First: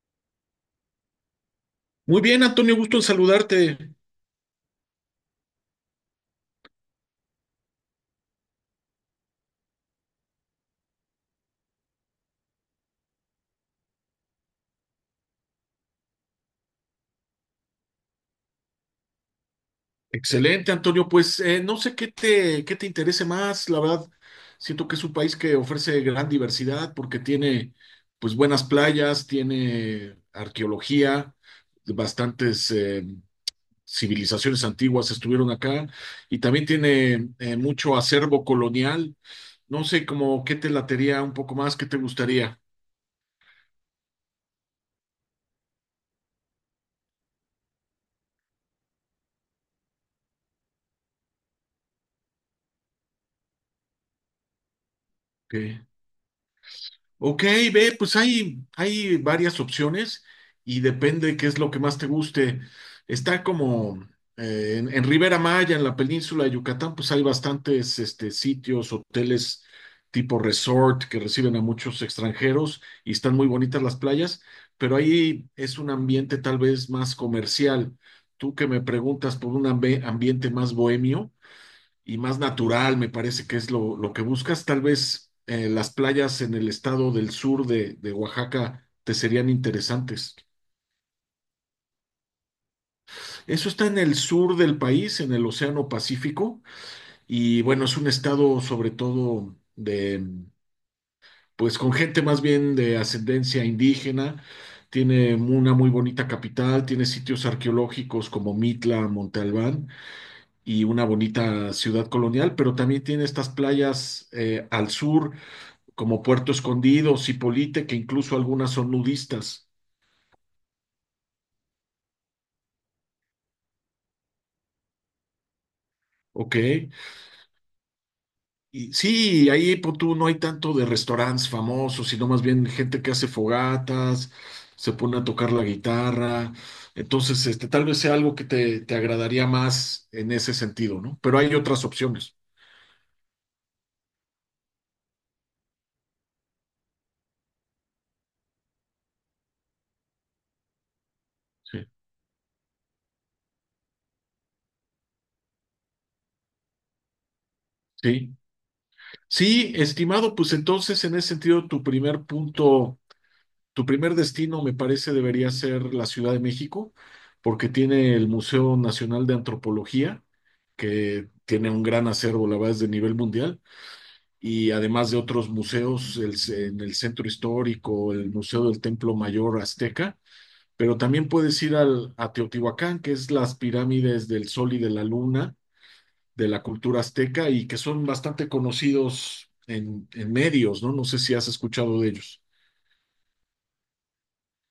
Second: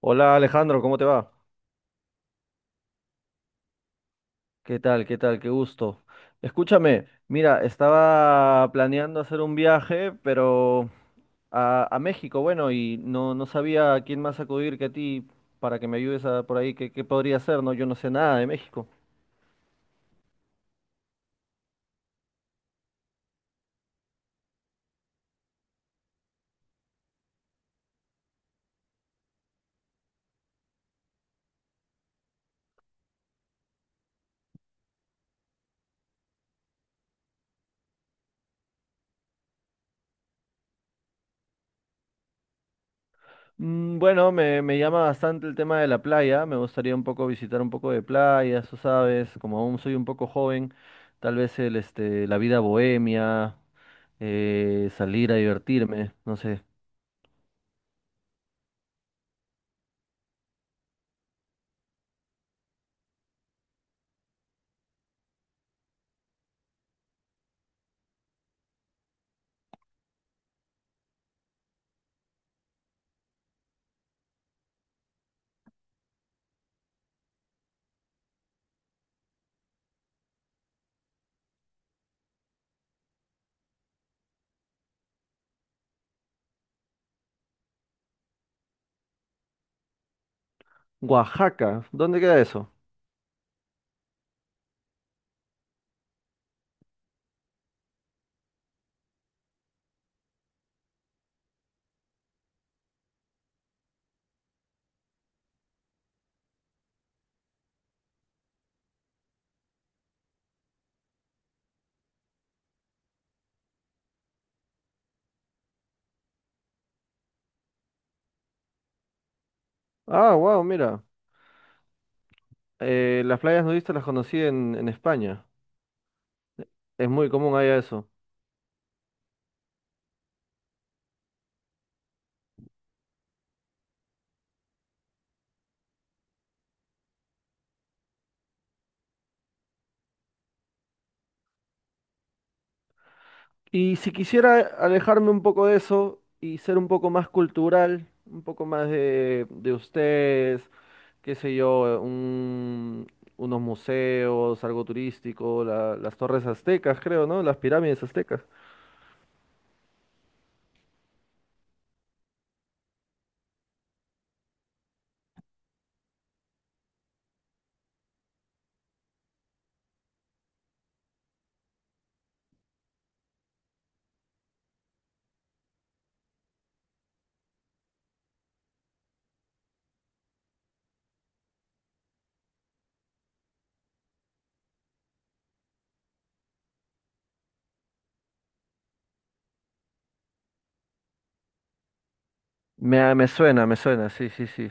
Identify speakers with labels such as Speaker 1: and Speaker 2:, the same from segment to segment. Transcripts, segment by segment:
Speaker 1: Hola Alejandro, ¿cómo te va?
Speaker 2: Muy bien, Antonio, gusto en saludarte.
Speaker 1: ¿Qué tal? ¿Qué tal? Qué gusto. Escúchame, mira, estaba planeando hacer un viaje, pero a México, bueno, y no, no sabía a quién más acudir que a ti para que me ayudes, a, por ahí, qué podría hacer, ¿no? Yo no sé nada de México.
Speaker 2: Excelente, Antonio. Pues no sé qué te interese más, la verdad. Siento que es un país que ofrece gran diversidad porque tiene pues buenas playas, tiene arqueología, bastantes civilizaciones antiguas estuvieron acá y también tiene mucho acervo colonial. No sé, como qué te latería un poco más, qué te gustaría.
Speaker 1: Mm, bueno, me llama bastante el tema de la playa, me gustaría un poco visitar un poco de playa, tú sabes, como aún soy un poco joven, tal vez la vida bohemia, salir a
Speaker 2: Ok.
Speaker 1: divertirme, no sé.
Speaker 2: Ok, ve, pues hay varias opciones y depende qué es lo que más te guste. Está como en Ribera Maya, en la península de Yucatán, pues hay bastantes sitios, hoteles tipo resort que reciben a muchos extranjeros y están muy bonitas las playas, pero ahí es un ambiente tal vez más comercial. Tú que me preguntas por un ambiente más bohemio y más natural, me parece que es lo que buscas. Tal vez las playas en el estado del sur de Oaxaca te serían interesantes.
Speaker 1: Oaxaca, ¿dónde queda eso?
Speaker 2: Eso está en el sur del país, en el Océano Pacífico, y bueno, es un estado sobre todo pues con gente más bien de ascendencia indígena. Tiene una muy bonita capital, tiene sitios arqueológicos como Mitla, Monte Albán y una bonita ciudad colonial, pero también tiene estas playas al sur como Puerto Escondido, Cipolite, que incluso algunas son nudistas.
Speaker 1: Ah, wow, mira. Eh, las playas nudistas las conocí en España.
Speaker 2: Ok.
Speaker 1: Es muy común allá eso.
Speaker 2: Y sí, ahí pues, tú no hay tanto de restaurantes famosos, sino más bien gente que hace fogatas, se pone a tocar la guitarra. Entonces, tal vez sea algo que te agradaría más en ese sentido, ¿no? Pero hay otras opciones.
Speaker 1: Y si quisiera alejarme un poco de eso y ser un poco más cultural, un poco más de ustedes, qué sé
Speaker 2: Sí,
Speaker 1: yo, unos museos, algo turístico, las torres aztecas, creo, ¿no? Las pirámides
Speaker 2: Sí,
Speaker 1: aztecas.
Speaker 2: Sí, estimado, pues entonces en ese sentido Tu primer destino, me parece, debería ser la Ciudad de México, porque tiene el Museo Nacional de Antropología, que tiene un gran acervo, la verdad, es de nivel mundial, y además de otros museos en el Centro Histórico, el Museo del Templo Mayor Azteca, pero también puedes ir a Teotihuacán, que es las pirámides del Sol y de la Luna de la cultura azteca y que son bastante conocidos en medios, ¿no? No sé si has escuchado de ellos.
Speaker 1: Me suena, me suena, sí, sí, sí.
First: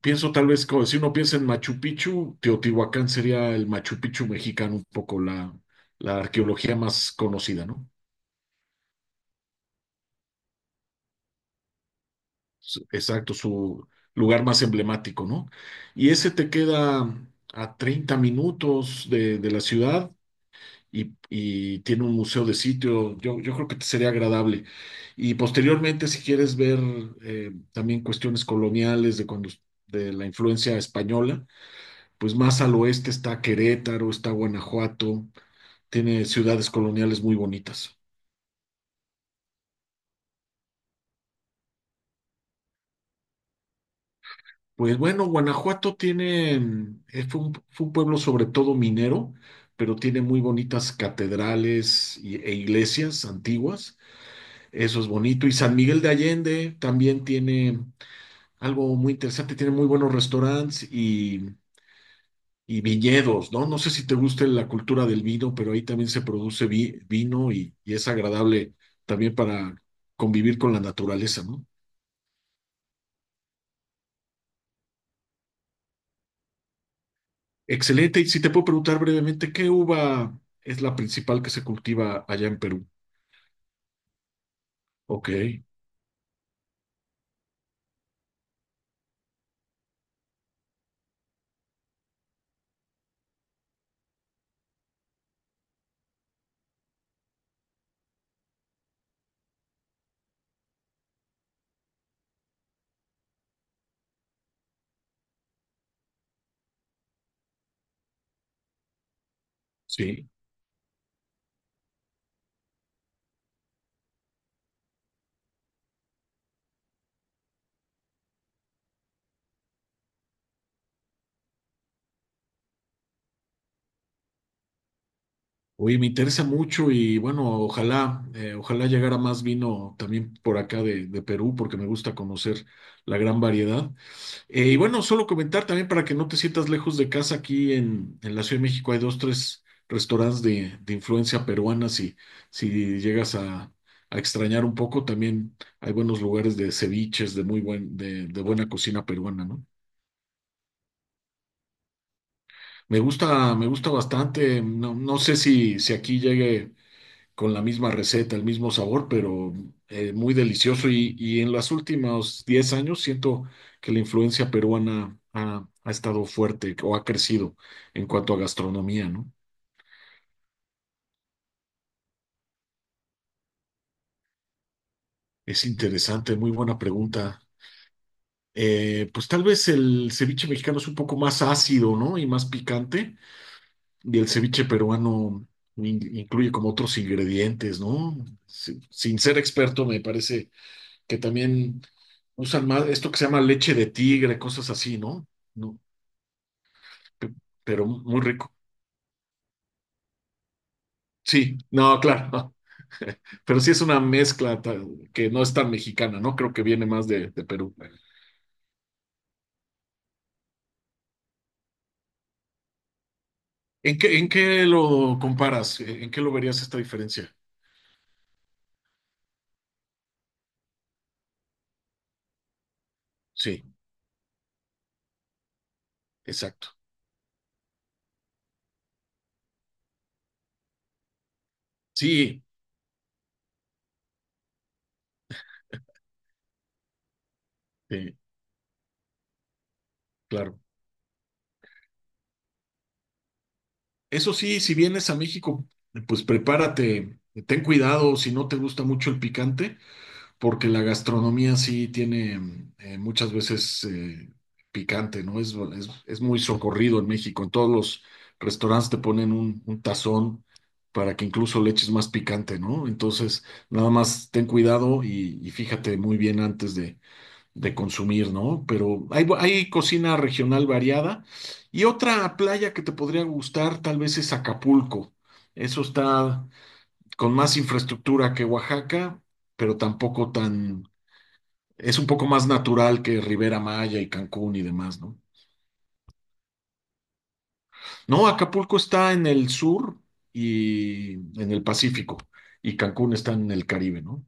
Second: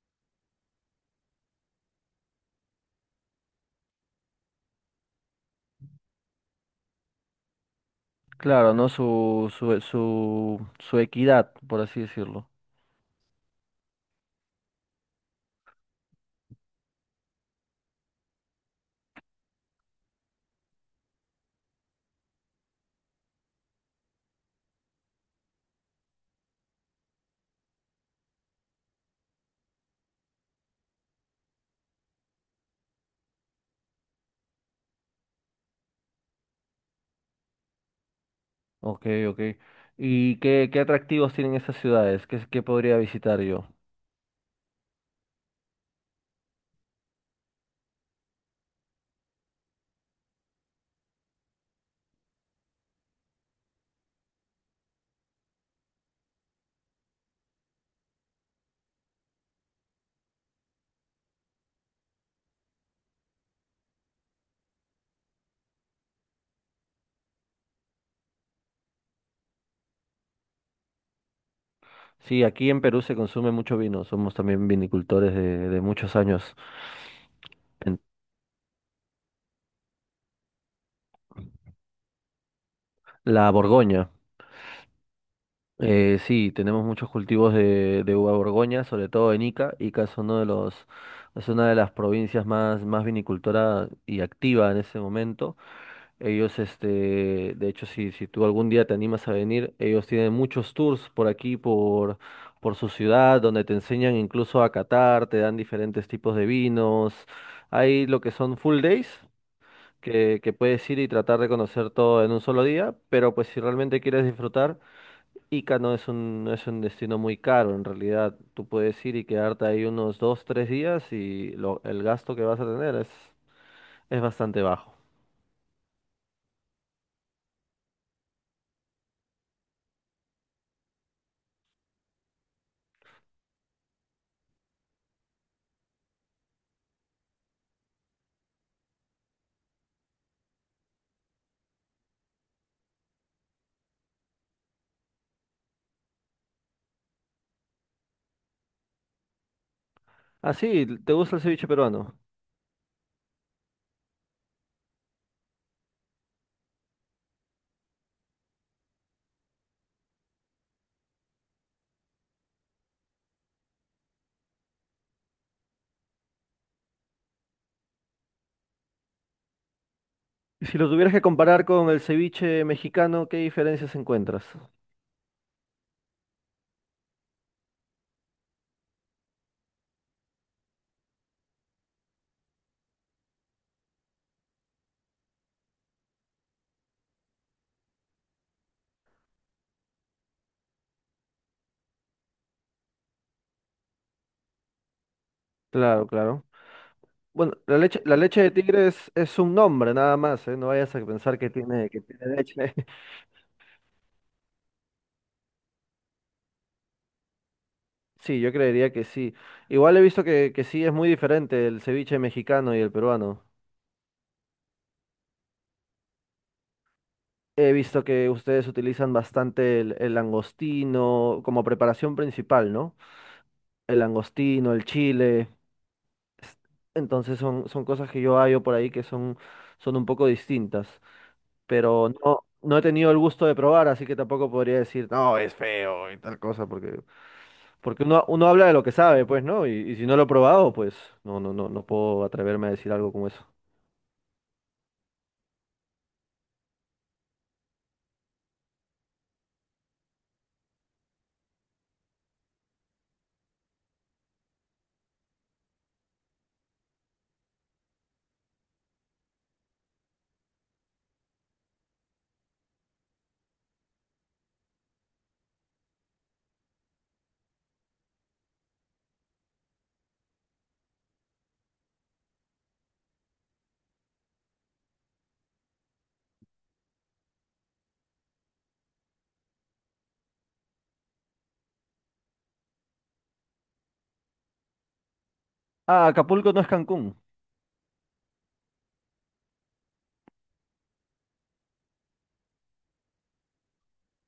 Speaker 2: Pienso tal vez, si uno piensa en Machu Picchu, Teotihuacán sería el Machu Picchu mexicano, un poco la arqueología más conocida, ¿no?
Speaker 1: Claro, ¿no? Su equidad, por así decirlo.
Speaker 2: Exacto, su lugar más emblemático, ¿no? Y ese te queda a 30 minutos de la ciudad y tiene un museo de sitio, yo creo que te sería agradable. Y posteriormente, si quieres ver también cuestiones coloniales de la influencia española pues más al oeste está Querétaro, está Guanajuato, tiene ciudades coloniales muy bonitas.
Speaker 1: Ok, ok. ¿Y qué atractivos tienen esas ciudades? ¿Qué podría visitar yo?
Speaker 2: Pues bueno, Guanajuato tiene, mm, fue un pueblo sobre todo minero, pero tiene muy bonitas catedrales e iglesias antiguas, eso es bonito. Y San Miguel de Allende también tiene algo muy interesante, tiene muy buenos restaurantes y viñedos, ¿no? No sé si te gusta la cultura del vino, pero ahí también se produce vino y es agradable también para convivir con la naturaleza, ¿no?
Speaker 1: Sí, aquí en Perú se consume mucho vino. Somos también vinicultores de muchos años. En
Speaker 2: Excelente. Y si te puedo preguntar brevemente, ¿qué uva es la principal que se cultiva allá en Perú?
Speaker 1: la Borgoña.
Speaker 2: Ok,
Speaker 1: Sí, tenemos muchos cultivos de uva Borgoña, sobre todo en Ica. Ica es uno de los, es una de las provincias más, más vinicultora y activa en ese momento. Ellos, este, de hecho, si tú algún día te animas a venir, ellos tienen muchos tours por aquí, por su ciudad, donde te enseñan incluso a catar, te dan diferentes tipos de vinos. Hay lo que son full days,
Speaker 2: sí.
Speaker 1: que puedes ir y tratar de conocer todo en un solo día, pero pues si realmente quieres disfrutar, Ica no es un, no es un destino muy caro, en realidad. Tú puedes ir y quedarte ahí unos dos, tres días y el gasto que vas a tener es bastante bajo.
Speaker 2: Oye, me interesa mucho y bueno, ojalá llegara más vino también por acá de Perú, porque me gusta conocer la gran variedad. Y bueno, solo comentar también para que no te sientas lejos de casa, aquí en la Ciudad de México hay dos, tres restaurantes de influencia peruana, si llegas a extrañar un poco, también hay buenos lugares de ceviches, de buena cocina peruana, ¿no?
Speaker 1: Ah, sí, ¿te gusta el ceviche peruano?
Speaker 2: Me gusta bastante, no, no sé si aquí llegue con la misma receta, el mismo sabor, pero muy delicioso. Y en los últimos 10 años siento que la influencia peruana ha estado fuerte o ha crecido en cuanto a gastronomía, ¿no?
Speaker 1: Y si lo tuvieras que comparar con el ceviche mexicano, ¿qué diferencias encuentras?
Speaker 2: Es interesante, muy buena pregunta. Pues tal vez el ceviche mexicano es un poco más ácido, ¿no? Y más picante. Y el ceviche peruano incluye como otros ingredientes, ¿no? Sin ser experto, me parece que también usan más esto que se llama leche de tigre, cosas así, ¿no? No,
Speaker 1: Claro, claro.
Speaker 2: pe-
Speaker 1: Bueno, la
Speaker 2: pero
Speaker 1: leche, la
Speaker 2: muy
Speaker 1: leche de
Speaker 2: rico.
Speaker 1: tigre es un nombre nada más, ¿eh? No vayas a pensar
Speaker 2: Sí, no,
Speaker 1: que
Speaker 2: claro,
Speaker 1: tiene
Speaker 2: no.
Speaker 1: leche.
Speaker 2: Pero sí es una mezcla que no es tan mexicana, ¿no? Creo que viene más de Perú.
Speaker 1: Sí, yo creería que sí. Igual he visto que sí es muy diferente el ceviche mexicano y el peruano.
Speaker 2: ¿En qué lo comparas? ¿En qué lo verías esta diferencia?
Speaker 1: He visto que ustedes utilizan bastante el langostino como preparación principal, ¿no?
Speaker 2: Sí,
Speaker 1: El langostino, el chile. es-
Speaker 2: exacto.
Speaker 1: Entonces son, son cosas que yo hallo por ahí que son, son un poco distintas. Pero
Speaker 2: Sí,
Speaker 1: no, no he tenido el gusto de probar, así que tampoco podría decir, no, es feo y tal cosa, porque, porque
Speaker 2: sí,
Speaker 1: uno, uno habla de lo que sabe, pues, ¿no? Y si no lo he
Speaker 2: claro.
Speaker 1: probado, pues no, no, no, no puedo atreverme a decir algo como eso.
Speaker 2: Eso sí, si vienes a México, pues prepárate, ten cuidado si no te gusta mucho el picante, porque la gastronomía sí tiene muchas veces picante, ¿no? Es muy socorrido en México. En todos los restaurantes te ponen un tazón para que incluso le eches más picante, ¿no? Entonces, nada más ten cuidado y fíjate muy bien antes de consumir, ¿no? Pero hay cocina regional variada. Y otra playa que te podría gustar tal vez es Acapulco. Eso está con más infraestructura que Oaxaca, pero tampoco tan, es un poco más natural que Rivera Maya y Cancún y demás, ¿no?
Speaker 1: Ah, Acapulco no es Cancún.
Speaker 2: No, Acapulco está en el sur y en el Pacífico, y Cancún está en el Caribe, ¿no?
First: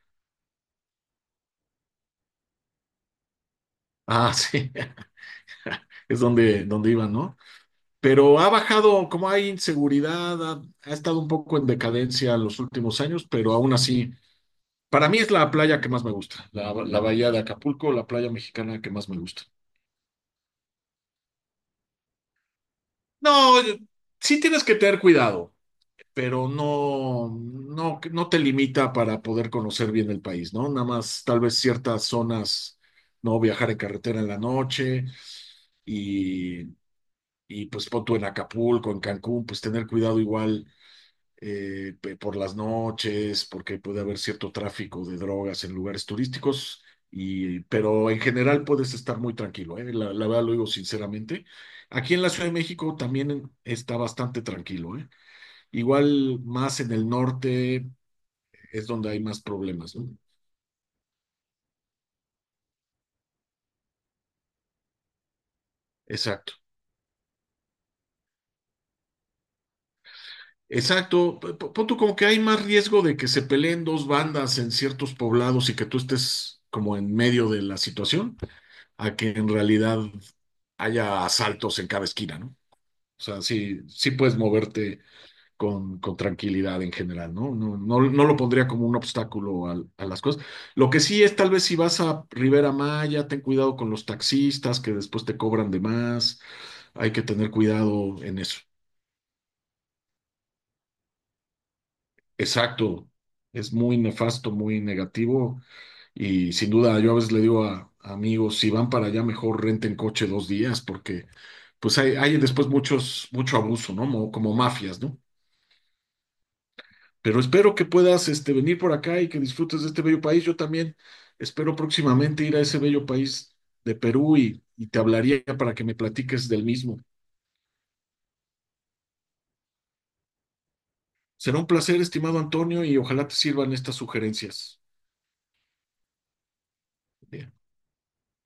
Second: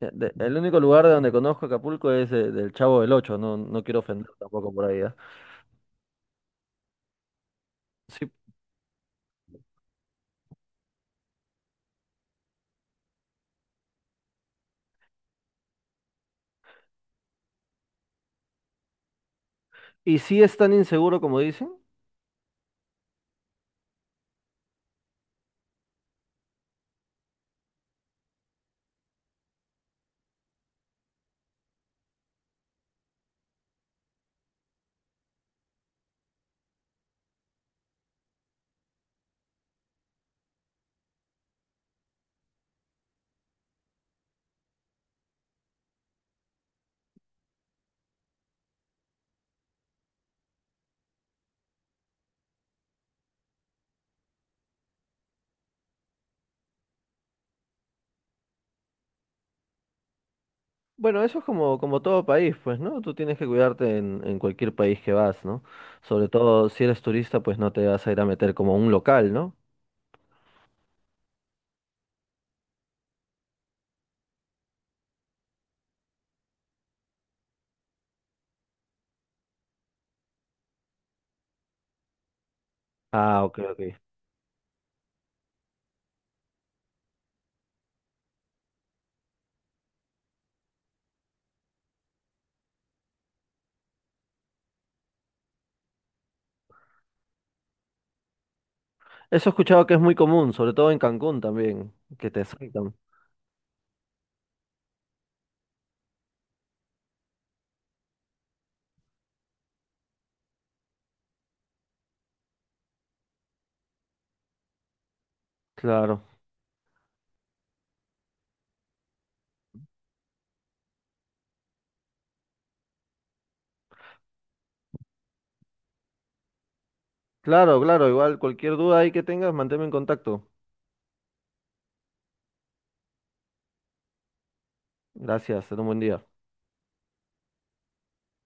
Speaker 1: El único lugar de donde conozco Acapulco es, del Chavo del Ocho, no, no quiero ofender
Speaker 2: Ah, sí,
Speaker 1: tampoco por ahí, ¿ah?
Speaker 2: es donde iban, ¿no?
Speaker 1: Sí.
Speaker 2: Pero ha bajado, como hay inseguridad, ha estado un poco en decadencia los últimos años, pero aún así, para mí es la playa que más me gusta, la bahía de Acapulco, la playa mexicana que más me gusta.
Speaker 1: ¿Y si es tan inseguro como dicen?
Speaker 2: No, sí tienes que tener cuidado, pero no, no, no te limita para poder conocer bien el país, ¿no? Nada más tal vez ciertas zonas, no viajar en carretera en la noche y, y pues pon tú en Acapulco, en Cancún, pues tener cuidado igual por las noches, porque puede haber cierto tráfico de drogas en lugares turísticos. Y, pero en general puedes estar muy tranquilo, ¿eh? La verdad lo digo sinceramente. Aquí en la Ciudad de México también está bastante tranquilo, ¿eh? Igual más en el norte es donde hay más problemas, ¿no?
Speaker 1: Bueno, eso es como, como todo país, pues, ¿no? Tú tienes que cuidarte en cualquier país que vas, ¿no? Sobre
Speaker 2: Exacto.
Speaker 1: todo si eres turista, pues no te vas a ir a meter como a un local, ¿no?
Speaker 2: Exacto. Pon tú como que hay más riesgo de que se peleen dos bandas en ciertos poblados y que tú estés como en medio de la situación, a que en realidad haya asaltos en cada esquina, ¿no? O sea,
Speaker 1: Ah, ok, ok.
Speaker 2: sí puedes moverte con tranquilidad en general, ¿no? No, no, no lo pondría como un obstáculo a, las cosas. Lo que sí es, tal vez si vas a Rivera Maya, ten cuidado con los taxistas que después te cobran de más. Hay que tener cuidado en eso.
Speaker 1: Eso he escuchado que es muy común, sobre todo en Cancún también, que te saltan.
Speaker 2: Exacto. Es muy nefasto, muy negativo. Y sin duda, yo a veces le digo a amigos, si van para allá, mejor renten coche 2 días, porque pues hay después mucho abuso, ¿no? Como mafias, ¿no?
Speaker 1: Claro,
Speaker 2: Pero espero que puedas venir por acá y que disfrutes de este bello país. Yo también espero próximamente ir a ese bello país de Perú y te hablaría para que me platiques del mismo.
Speaker 1: claro, claro. Igual cualquier duda ahí que tengas, manténme en contacto.
Speaker 2: Será un placer, estimado Antonio, y ojalá te sirvan estas sugerencias.
Speaker 1: Gracias, ten un buen día.